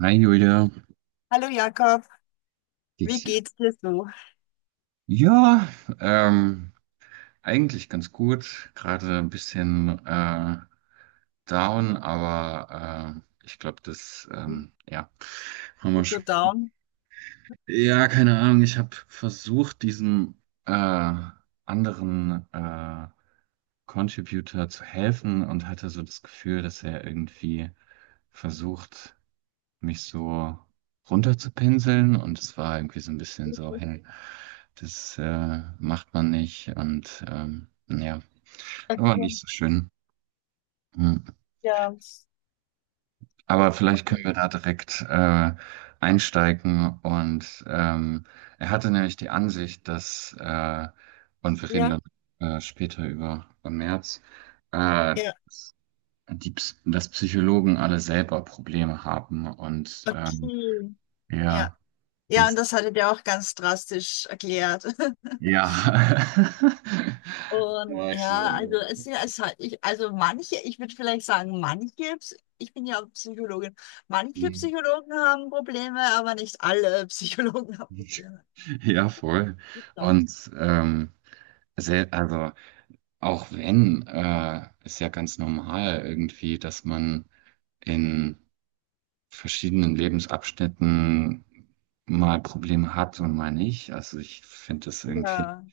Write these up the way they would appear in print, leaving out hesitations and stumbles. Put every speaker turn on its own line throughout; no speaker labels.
Hi Julia,
Hallo Jakob, wie
geht's dir?
geht's dir so?
Ja, ähm, eigentlich ganz gut. Gerade ein bisschen down, aber ich glaube, ja, haben wir
Bist du so
schon.
down?
Ja, keine Ahnung. Ich habe versucht, diesem anderen Contributor zu helfen und hatte so das Gefühl, dass er irgendwie versucht, mich so runterzupinseln, und es war irgendwie so ein bisschen so,
Okay.
hey, das macht man nicht, und ja, war
Okay.
nicht so schön. Hm.
Ja.
Aber vielleicht können wir da direkt einsteigen, und er hatte nämlich die Ansicht, dass und wir reden dann
Ja.
später über im März, äh,
Ja.
die, dass Psychologen alle selber Probleme haben, und
Okay. Ja.
ja,
Ja, und
das
das hattet ihr auch ganz drastisch erklärt.
Ja.
Und
Magst
ja, also
so.
es, ist ja, es hat ich, also manche, ich würde vielleicht sagen, manche, Ps- ich bin ja Psychologin, manche
Mhm.
Psychologen haben Probleme, aber nicht alle Psychologen haben Probleme.
Ja, voll. Und also auch wenn, ist ja ganz normal irgendwie, dass man in verschiedenen Lebensabschnitten mal Probleme hat und mal nicht. Also ich finde das irgendwie,
Ja,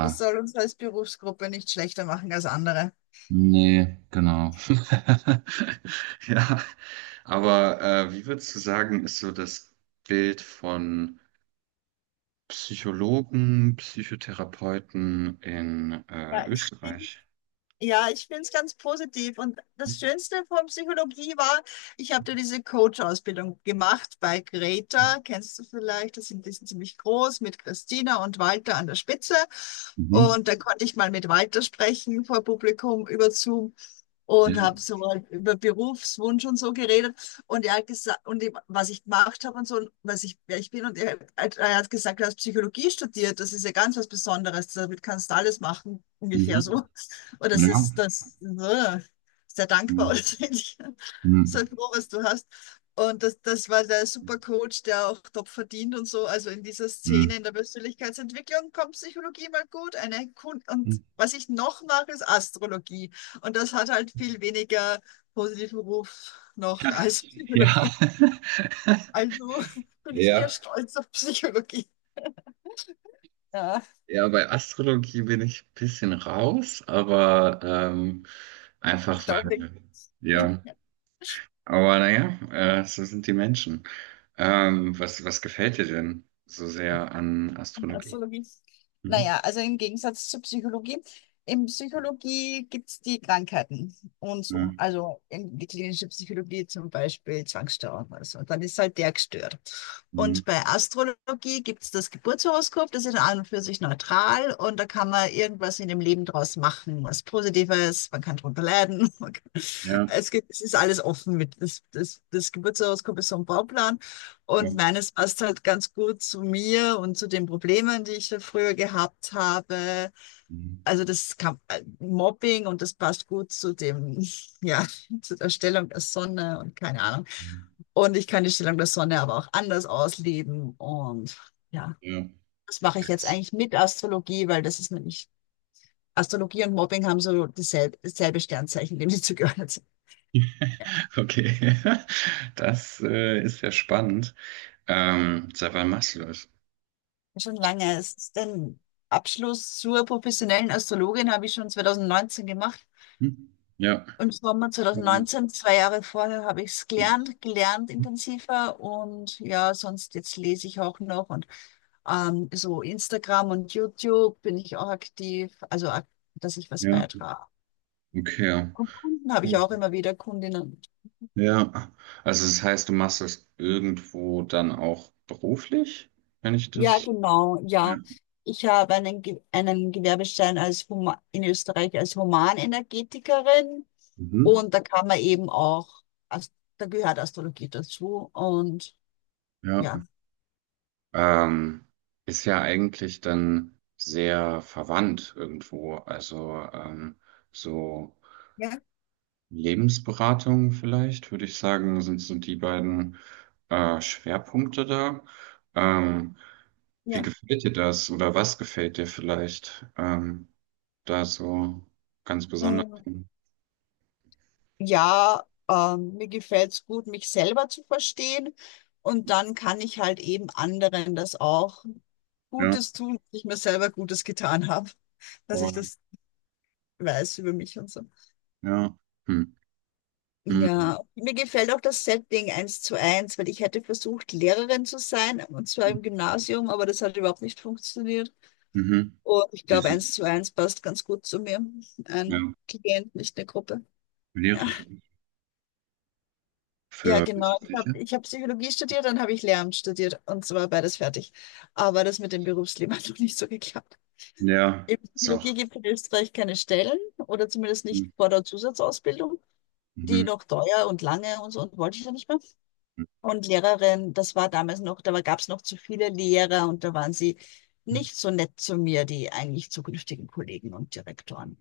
das soll uns als Berufsgruppe nicht schlechter machen als andere.
nee, genau. Ja, aber wie würdest du sagen, ist so das Bild von Psychologen, Psychotherapeuten in
Ja, ich bin.
Österreich?
Ja, ich finde es ganz positiv. Und das Schönste von Psychologie war, ich habe da diese Coach-Ausbildung gemacht bei Greta. Kennst du vielleicht? Das sind, die sind ziemlich groß mit Christina und Walter an der Spitze.
Mhm.
Und da konnte ich mal mit Walter sprechen vor Publikum über Zoom und habe
Ja.
so mal über Berufswunsch und so geredet und er hat gesagt und ich, was ich gemacht habe und so und was ich wer ich bin und er hat gesagt, du hast Psychologie studiert, das ist ja ganz was Besonderes, damit kannst du alles machen ungefähr so,
Mhm.
und das
Ja.
ist das sehr dankbar oder
Mhm.
so ähnlich.
Mhm.
Sei froh, was du hast. Und das, das war der super Coach, der auch top verdient und so. Also in dieser
Mhm.
Szene in der Persönlichkeitsentwicklung kommt Psychologie mal gut. Eine Kun und was ich noch mache, ist Astrologie. Und das hat halt viel weniger positiven Ruf noch als
Ja.
Psychologie. Also bin ich eher
Ja,
stolz auf Psychologie. Ja.
ja, bei Astrologie bin ich ein bisschen raus, aber
Ich
einfach
glaube, nicht.
weil, ja, aber naja, so sind die Menschen. Was, was gefällt dir denn so sehr an Astrologie?
Astrologie.
Mhm.
Naja, also im Gegensatz zur Psychologie. In Psychologie gibt es die Krankheiten und so.
Mhm.
Also in die klinische Psychologie zum Beispiel Zwangsstörung oder so. Dann ist halt der gestört.
Mhm.
Und bei Astrologie gibt es das Geburtshoroskop, das ist an und für sich neutral und da kann man irgendwas in dem Leben draus machen, was Positives, man kann drunter leiden. Man kann,
Ja.
es gibt, es ist alles offen mit. Das Geburtshoroskop ist so ein Bauplan.
Ja.
Und meines passt halt ganz gut zu mir und zu den Problemen, die ich da früher gehabt habe.
Mhm.
Also das kam, Mobbing und das passt gut zu dem, ja, zu der Stellung der Sonne und keine Ahnung.
Mhm.
Und ich kann die Stellung der Sonne aber auch anders ausleben. Und ja,
Ja.
das mache ich jetzt eigentlich mit Astrologie, weil das ist nämlich, Astrologie und Mobbing haben so dieselbe, dasselbe Sternzeichen, dem sie zugehört sind.
Okay, das ist ja spannend. Seit wann machst du das?
Schon lange. Es ist den Abschluss zur professionellen Astrologin habe ich schon 2019 gemacht.
Hm? Ja.
Im Sommer
Ähm,
2019, zwei Jahre vorher, habe ich es gelernt, gelernt intensiver und ja, sonst jetzt lese ich auch noch und so Instagram und YouTube bin ich auch aktiv, also ak- dass ich was
ja,
beitrage.
okay.
Und Kunden habe ich
Cool.
auch immer wieder Kundinnen.
Ja, also das heißt, du machst das irgendwo dann auch beruflich, wenn ich
Ja,
das.
genau,
Ja.
ja. Ich habe einen, Ge- einen Gewerbeschein als Huma in Österreich als Humanenergetikerin
Mhm.
und da kann man eben auch, Ast- da gehört Astrologie dazu und
Ja.
ja.
Ähm, ist ja eigentlich dann sehr verwandt irgendwo. Also so.
Ja,
Lebensberatung vielleicht, würde ich sagen, sind so die beiden Schwerpunkte da. Ähm, wie
ja.
gefällt dir das, oder was gefällt dir vielleicht da so ganz besonders?
Ja, mir gefällt's gut, mich selber zu verstehen. Und dann kann ich halt eben anderen das auch
Ja,
Gutes tun, dass ich mir selber Gutes getan habe, dass ich
voll,
das weiß über mich und so.
ja. Hm. Mhm.
Ja, mir gefällt auch das Setting eins zu eins, weil ich hätte versucht, Lehrerin zu sein, und zwar im Gymnasium, aber das hat überhaupt nicht funktioniert.
Mhm.
Und ich glaube,
Wieso?
eins zu eins passt ganz gut zu mir.
Ja,
Ein Klient, nicht eine Gruppe. Ja.
Lehrerin.
Ja,
Für
genau.
welche
Ich habe
Fläche?
ich hab Psychologie studiert, dann habe ich Lehramt studiert und zwar beides fertig. Aber das mit dem Berufsleben hat noch nicht so geklappt.
Ja,
In
ist
Psychologie
auch.
gibt es in Österreich keine Stellen oder zumindest nicht
Mhm.
vor der Zusatzausbildung. Die
Mhm.
noch teuer und lange und so und wollte ich ja nicht mehr. Und Lehrerin, das war damals noch, da gab es noch zu viele Lehrer und da waren sie nicht so nett zu mir, die eigentlich zukünftigen Kollegen und Direktoren.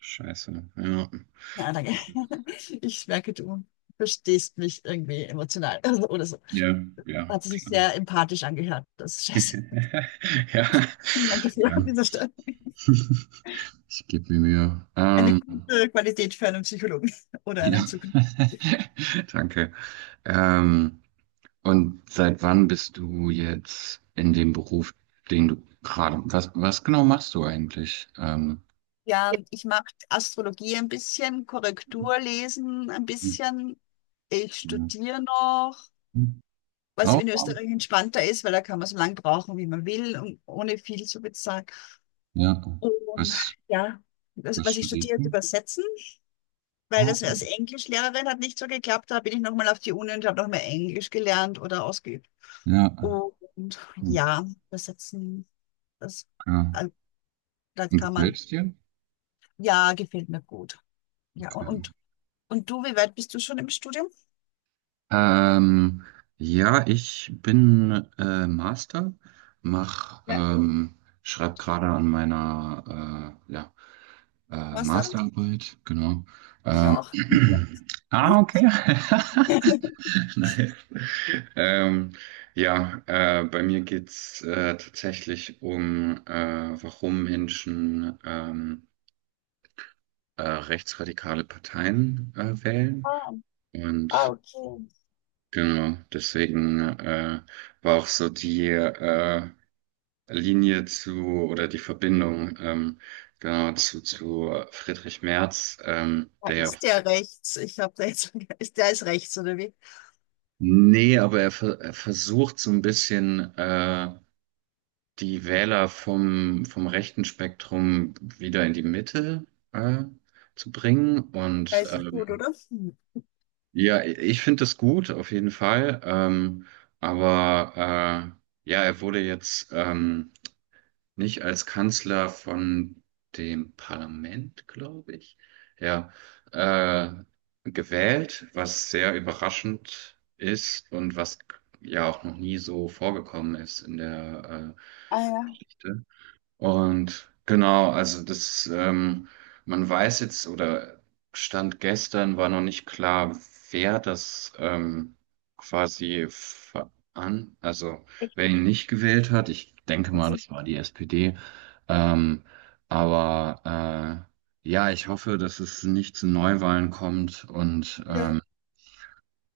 Scheiße. Ja.
Ja, danke. Ich merke, du verstehst mich irgendwie emotional oder so.
Ja, ja,
Hat sich
klar.
sehr empathisch angehört. Das ist scheiße.
Ja,
Vielen Dank dafür an
ja,
dieser Stelle.
ich gebe mir Mühe.
Eine gute Qualität für einen Psychologen oder einen
Ja,
Zukunft.
danke. Ähm, und seit wann bist du jetzt in dem Beruf, den du gerade, was, was genau machst du eigentlich?
Ja, ich mache Astrologie ein bisschen, Korrekturlesen ein bisschen. Ich
Ja.
studiere noch, was
Auch?
in Österreich entspannter ist, weil da kann man so lange brauchen, wie man will und ohne viel zu bezahlen.
Ja.
Und
Was,
ja, das,
was
was ich
studierst
studiert,
du?
übersetzen, weil
Oh.
das als Englischlehrerin hat nicht so geklappt. Da bin ich nochmal auf die Uni und habe noch mehr Englisch gelernt oder ausgeübt.
Ja,
Und
okay.
ja, das setzen, das, äh, da
Und
kann
gefällt
man,
es dir?
ja, gefällt mir gut. Ja, und,
Okay.
und, und du, wie weit bist du schon im Studium?
Ähm, ja, ich bin Master, mach,
Ja,
ähm, schreib gerade an meiner ja,
was dann?
Masterarbeit, genau.
Ich
Ähm,
auch. Ja.
ah, okay.
Mhm.
Nice. Ähm, ja, bei mir geht's tatsächlich um, warum Menschen rechtsradikale Parteien wählen.
Ah, ah,
Und
okay.
genau, deswegen war auch so die Linie zu oder die Verbindung genau zu Friedrich Merz,
Da
der ja,
ist der rechts. Ich habe da jetzt, ist der ist rechts, oder wie?
nee, aber er versucht so ein bisschen die Wähler vom, vom rechten Spektrum wieder in die Mitte äh, zu bringen. Und
Weiß ich gut, oder? Hm.
ja, ich finde das gut, auf jeden Fall. Aber ja, er wurde jetzt. Nicht als Kanzler von dem Parlament, glaube ich, ja, äh, gewählt, was sehr überraschend ist und was ja auch noch nie so vorgekommen ist in der
Ah ja,
Geschichte. Und genau, also das, man weiß jetzt oder Stand gestern war noch nicht klar, wer das quasi also
echt.
wer ihn nicht gewählt hat. Ich denke mal,
Also,
das war die SPD. Ähm, aber ja, ich hoffe, dass es nicht zu Neuwahlen kommt und
ja.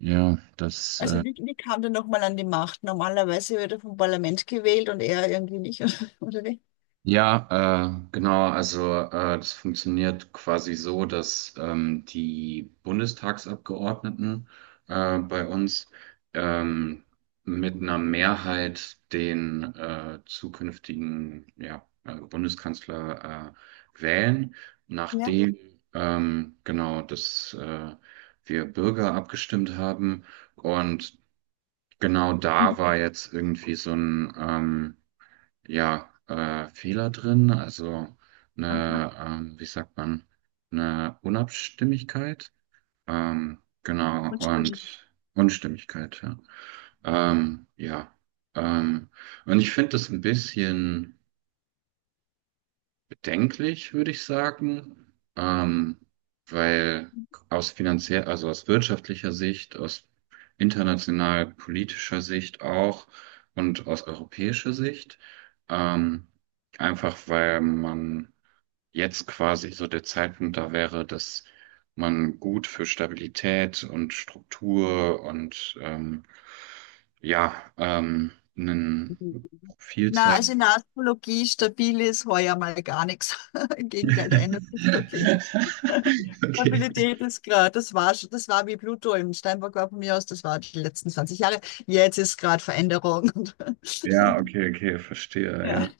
ja, dass
Also wie, wie kam der nochmal an die Macht? Normalerweise wird er vom Parlament gewählt und er irgendwie nicht, oder wie?
ja, genau. Also das funktioniert quasi so, dass die Bundestagsabgeordneten bei uns ähm, mit einer Mehrheit den zukünftigen ja, Bundeskanzler wählen,
Ja.
nachdem genau, dass wir Bürger abgestimmt haben. Und genau, da war
Mhm.
jetzt irgendwie so ein ja, Fehler drin, also
Also,
eine, wie sagt man, eine Unabstimmigkeit, genau,
man stimmt mich.
und Unstimmigkeit, ja. Ja. Ähm, und ich finde das ein bisschen bedenklich, würde ich sagen, weil aus finanziell, also aus wirtschaftlicher Sicht, aus international politischer Sicht auch und aus europäischer Sicht, ähm, einfach weil man jetzt quasi so der Zeitpunkt da wäre, dass man gut für Stabilität und Struktur und ja, ähm, einen Profil
Na,
zeigt.
also in der Astrologie stabil ist heuer mal gar nichts. Im Gegenteil, da ändert sich so viel.
Okay.
Stabilität ist gerade, das war schon, das war wie Pluto im Steinbock war von mir aus, das war die letzten 20 Jahre. Jetzt ist gerade Veränderung. Und,
Ja, okay, okay, verstehe,
ja.
ja.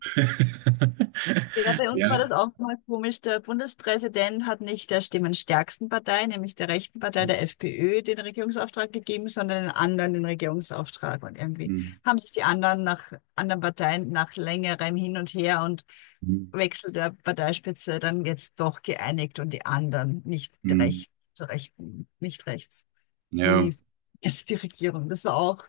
Ja, bei uns war
Ja.
das auch mal komisch. Der Bundespräsident hat nicht der stimmenstärksten Partei, nämlich der rechten Partei, der FPÖ, den Regierungsauftrag gegeben, sondern den anderen den Regierungsauftrag. Und irgendwie
Mhm.
haben sich die anderen nach anderen Parteien nach längerem Hin und Her und
Mhm.
Wechsel der Parteispitze dann jetzt doch geeinigt und die anderen nicht
Mhm.
recht, zu rechten, nicht rechts.
Ja.
Die jetzt die Regierung. Das war auch,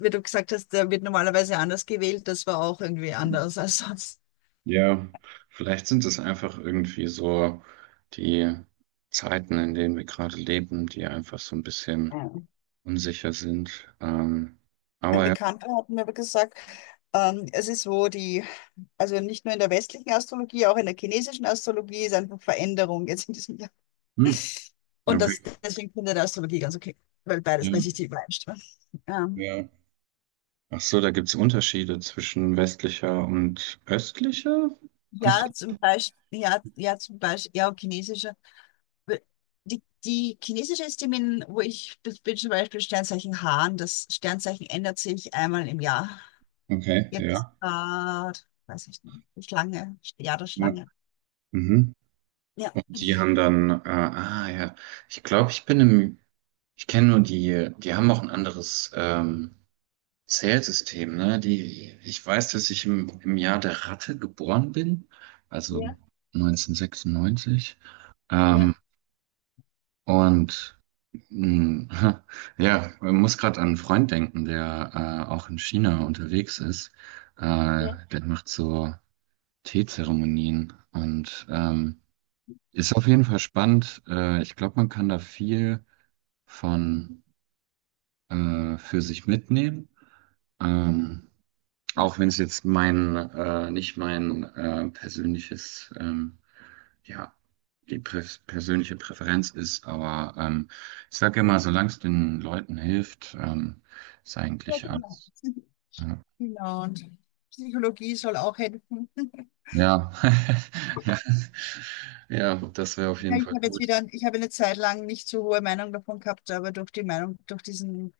wie du gesagt hast, der wird normalerweise anders gewählt. Das war auch irgendwie
Mhm.
anders als sonst.
Ja. Vielleicht sind es einfach irgendwie so die Zeiten, in denen wir gerade leben, die einfach so ein bisschen unsicher sind.
Ein
Aber ja.
Bekannter hat mir aber gesagt, es ist so, die, also nicht nur in der westlichen Astrologie, auch in der chinesischen Astrologie ist einfach Veränderung jetzt in diesem Jahr.
Hm,
Und
okay.
das, deswegen finde ich die Astrologie ganz okay, weil
Ja,
beides, weil sich die übereinstimmen. Ähm,
ja. Ach so, da gibt's Unterschiede zwischen westlicher und östlicher? Ach so.
ja, zum Beispiel, ja, ja, zum Beispiel, ja, chinesische. Die, die chinesische ist die, mit- wo ich bin, bin zum Beispiel Sternzeichen Hahn. Das Sternzeichen ändert sich einmal im Jahr.
Okay,
Jetzt ist
ja.
grad, weiß ich nicht, die Schlange, Jahr der
Ja.
Schlange.
Mhm.
Ja.
Und die haben dann, ah ja, ich glaube, ich bin im, ich kenne nur die, die haben auch ein anderes Zählsystem, ne? Die, ich weiß, dass ich im, im Jahr der Ratte geboren bin, also
Ja,
1996.
ja,
Ähm, und mh, ja, man muss gerade an einen Freund denken, der auch in China unterwegs ist.
ja.
Der macht so Teezeremonien und ist auf jeden Fall spannend. Ich glaube, man kann da viel von für sich mitnehmen. Ähm, auch wenn es jetzt mein, nicht mein persönliches, ja, die prä persönliche Präferenz ist, aber ich sage immer, solange es den Leuten hilft, ist
Ja,
eigentlich
genau.
alles. Ja,
Genau. Und Psychologie soll auch helfen. Ja,
ja, ja, ja, das wäre auf jeden
ich
Fall
habe jetzt
gut.
wieder, ich habe eine Zeit lang nicht so hohe Meinung davon gehabt, aber durch die Meinung, durch diesen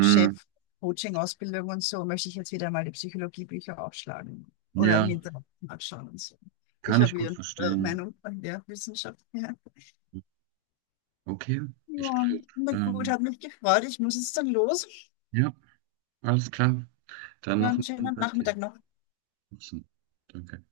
Chef Coaching-Ausbildung und so, möchte ich jetzt wieder mal die Psychologiebücher aufschlagen oder
ja,
im Internet anschauen und so. Ich
kann
habe
ich gut
wieder eine
verstehen.
Meinung von der Wissenschaft. Ja.
Okay, ich
Ja,
glaube,
na gut,
ähm,
hat mich gefreut. Ich muss jetzt dann los.
ja, alles klar. Dann
Ja,
noch
einen
einen schönen
schönen
Tag dir.
Nachmittag noch.
Danke.